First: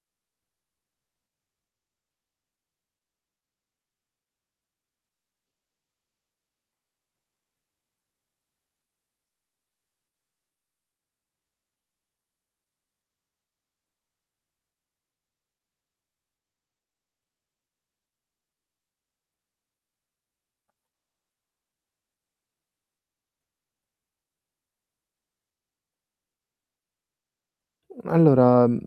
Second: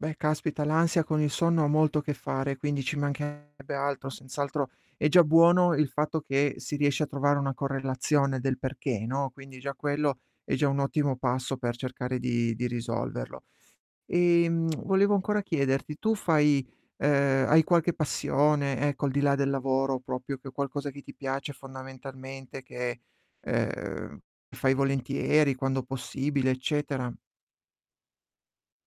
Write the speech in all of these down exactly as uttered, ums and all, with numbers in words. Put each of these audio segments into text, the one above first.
Beh, caspita l'ansia con il sonno ha molto a che fare, quindi ci mancherebbe altro, senz'altro è già buono il fatto che si riesce a trovare una correlazione del perché, no, quindi già quello, è già un ottimo passo per cercare di di risolverlo. Ehm, volevo ancora chiederti, tu fai ehm, hai qualche passione ecco, al di là del lavoro propio che è qualcosa che ti piace fondamentalmente, che ehm, fai volentieri quando possibile eccetera? Mhmm, allora, mhmm,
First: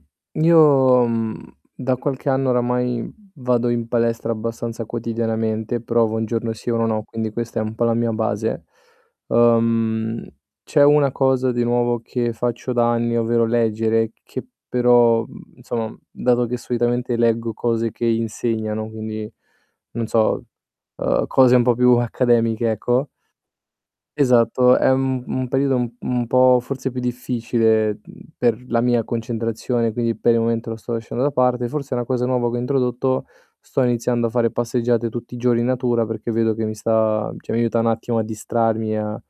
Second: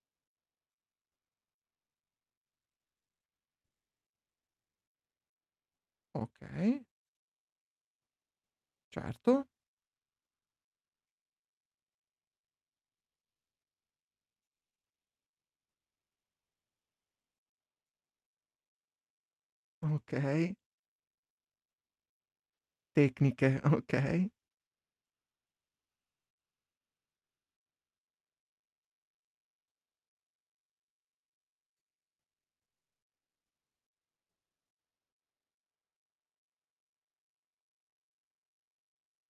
io, mhmm, da qualche anno oramai vado in palestra abbastanza quotidianamente, provo un giorno sì e Okay. uno no, quindi questa è un po' la mia base. Certo. Uhm, c'è una cosa di nuovo che faccio da anni, ovvero leggere, che però, mhmm, nsomm dato che solitamente leggo cose che insegnano, quindi, non so, Okay. uhm, cose un po' più accademiche ecco Tecniche, okay. Esatto, è un un periodo u un po' forse più difficile, mhmm, per la mia concentrazione quindi per il momento lo sto lasciando da parte, forse è una cosa nuova che ho introdotto, sto iniziando a fare passeggiate tutti i giorni in natura perché vedo che mi sta cioè mi aiuta n'attimo a distrarmi a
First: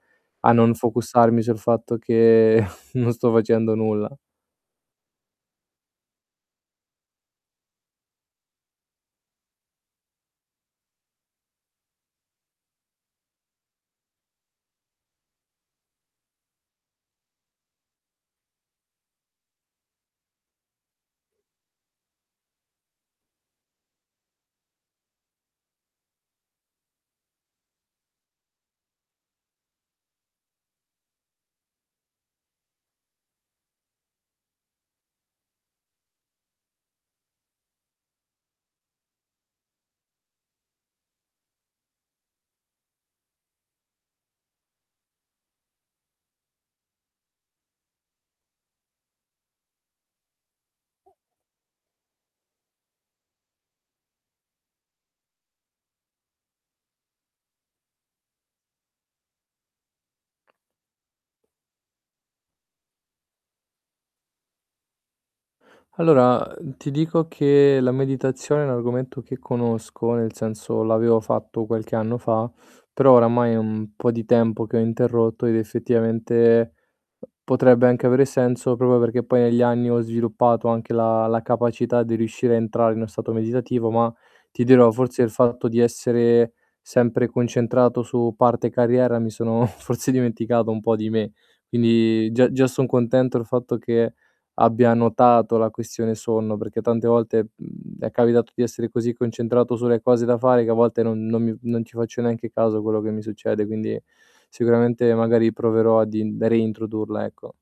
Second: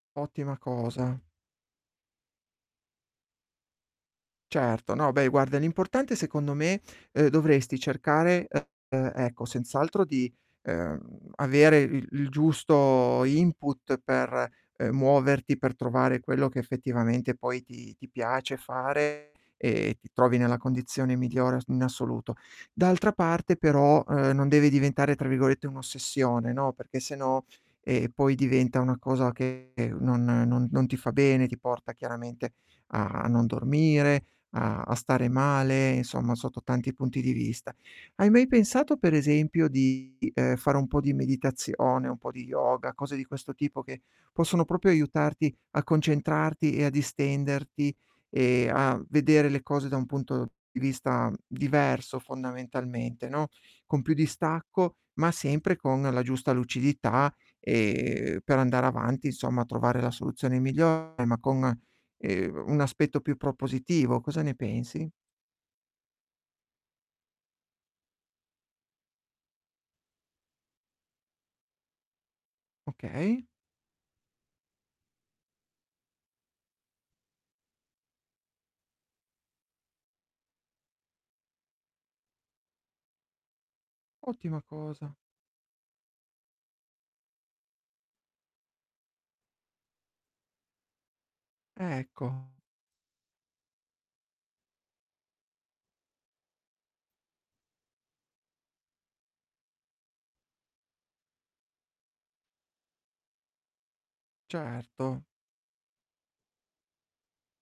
a Ottima non cosa. focussarmi sul fatto che non sto facendo nulla. Certo, no, beh guarda l'importante secondo me, uhm, dovresti cercare, ehm, ecco, senz'altro di, ehm, avere il il giusto input per, ehm, muoverti, per trovare quello che effettivamente poi ti ti piace fare e ti trovi nella condizione migliore as in assoluto. D'altra parte però, ehm, non devi diventare tra virgolette "un'ossessione", no, perché sennò, ehm, poi diventa una cosa che non non non ti fa bene, ti porta chiaramente a non dormire, a a stare male, insomma sotto tanti punti di vista. Hai mai pensato per esempio di, ehm, fare un po' di meditazione, un po' di yoga, cose di questo tipo che possono propio aiutarti a concentrarti e a distenderti, e a vedere le cose da un punto di vista diverso fondamentalmente, no, con più distacco, ma sempre con la giusta lucidità, ehm, per andare avanti insomma, trovare la soluzione migliore, ma con, ehm, un aspetto più propositivo, cosa ne pensi? Allora, uhm, ti dico che la meditazione è un argomento che conosco, nel senso l'avevo fatto qualche anno fa, però Okay. oramai è un po' di tempo che ho interrotto ed effettivamente potrebbe anche avere senso propro perché poi negli anni ho sviluppato anche la la capacità di riuscire a entrare in 'no stato meditativo, ma Ottima ti dirò, cosa. forse il fatto di essere sempre concentrato su parte carriera mi sono forse dimenticato un po' di me. Quindi Ecco. già già son contento il fatto che abbia notato la questione sonno, perché tante volte, mhmm, è capitato di essere così concentrato sulle cose da fare che a volte non non mi non ci faccio neanche caso quello che mi succede, quindi sicuramente Certo. magari proverò ad in da reintrodurla, ecco.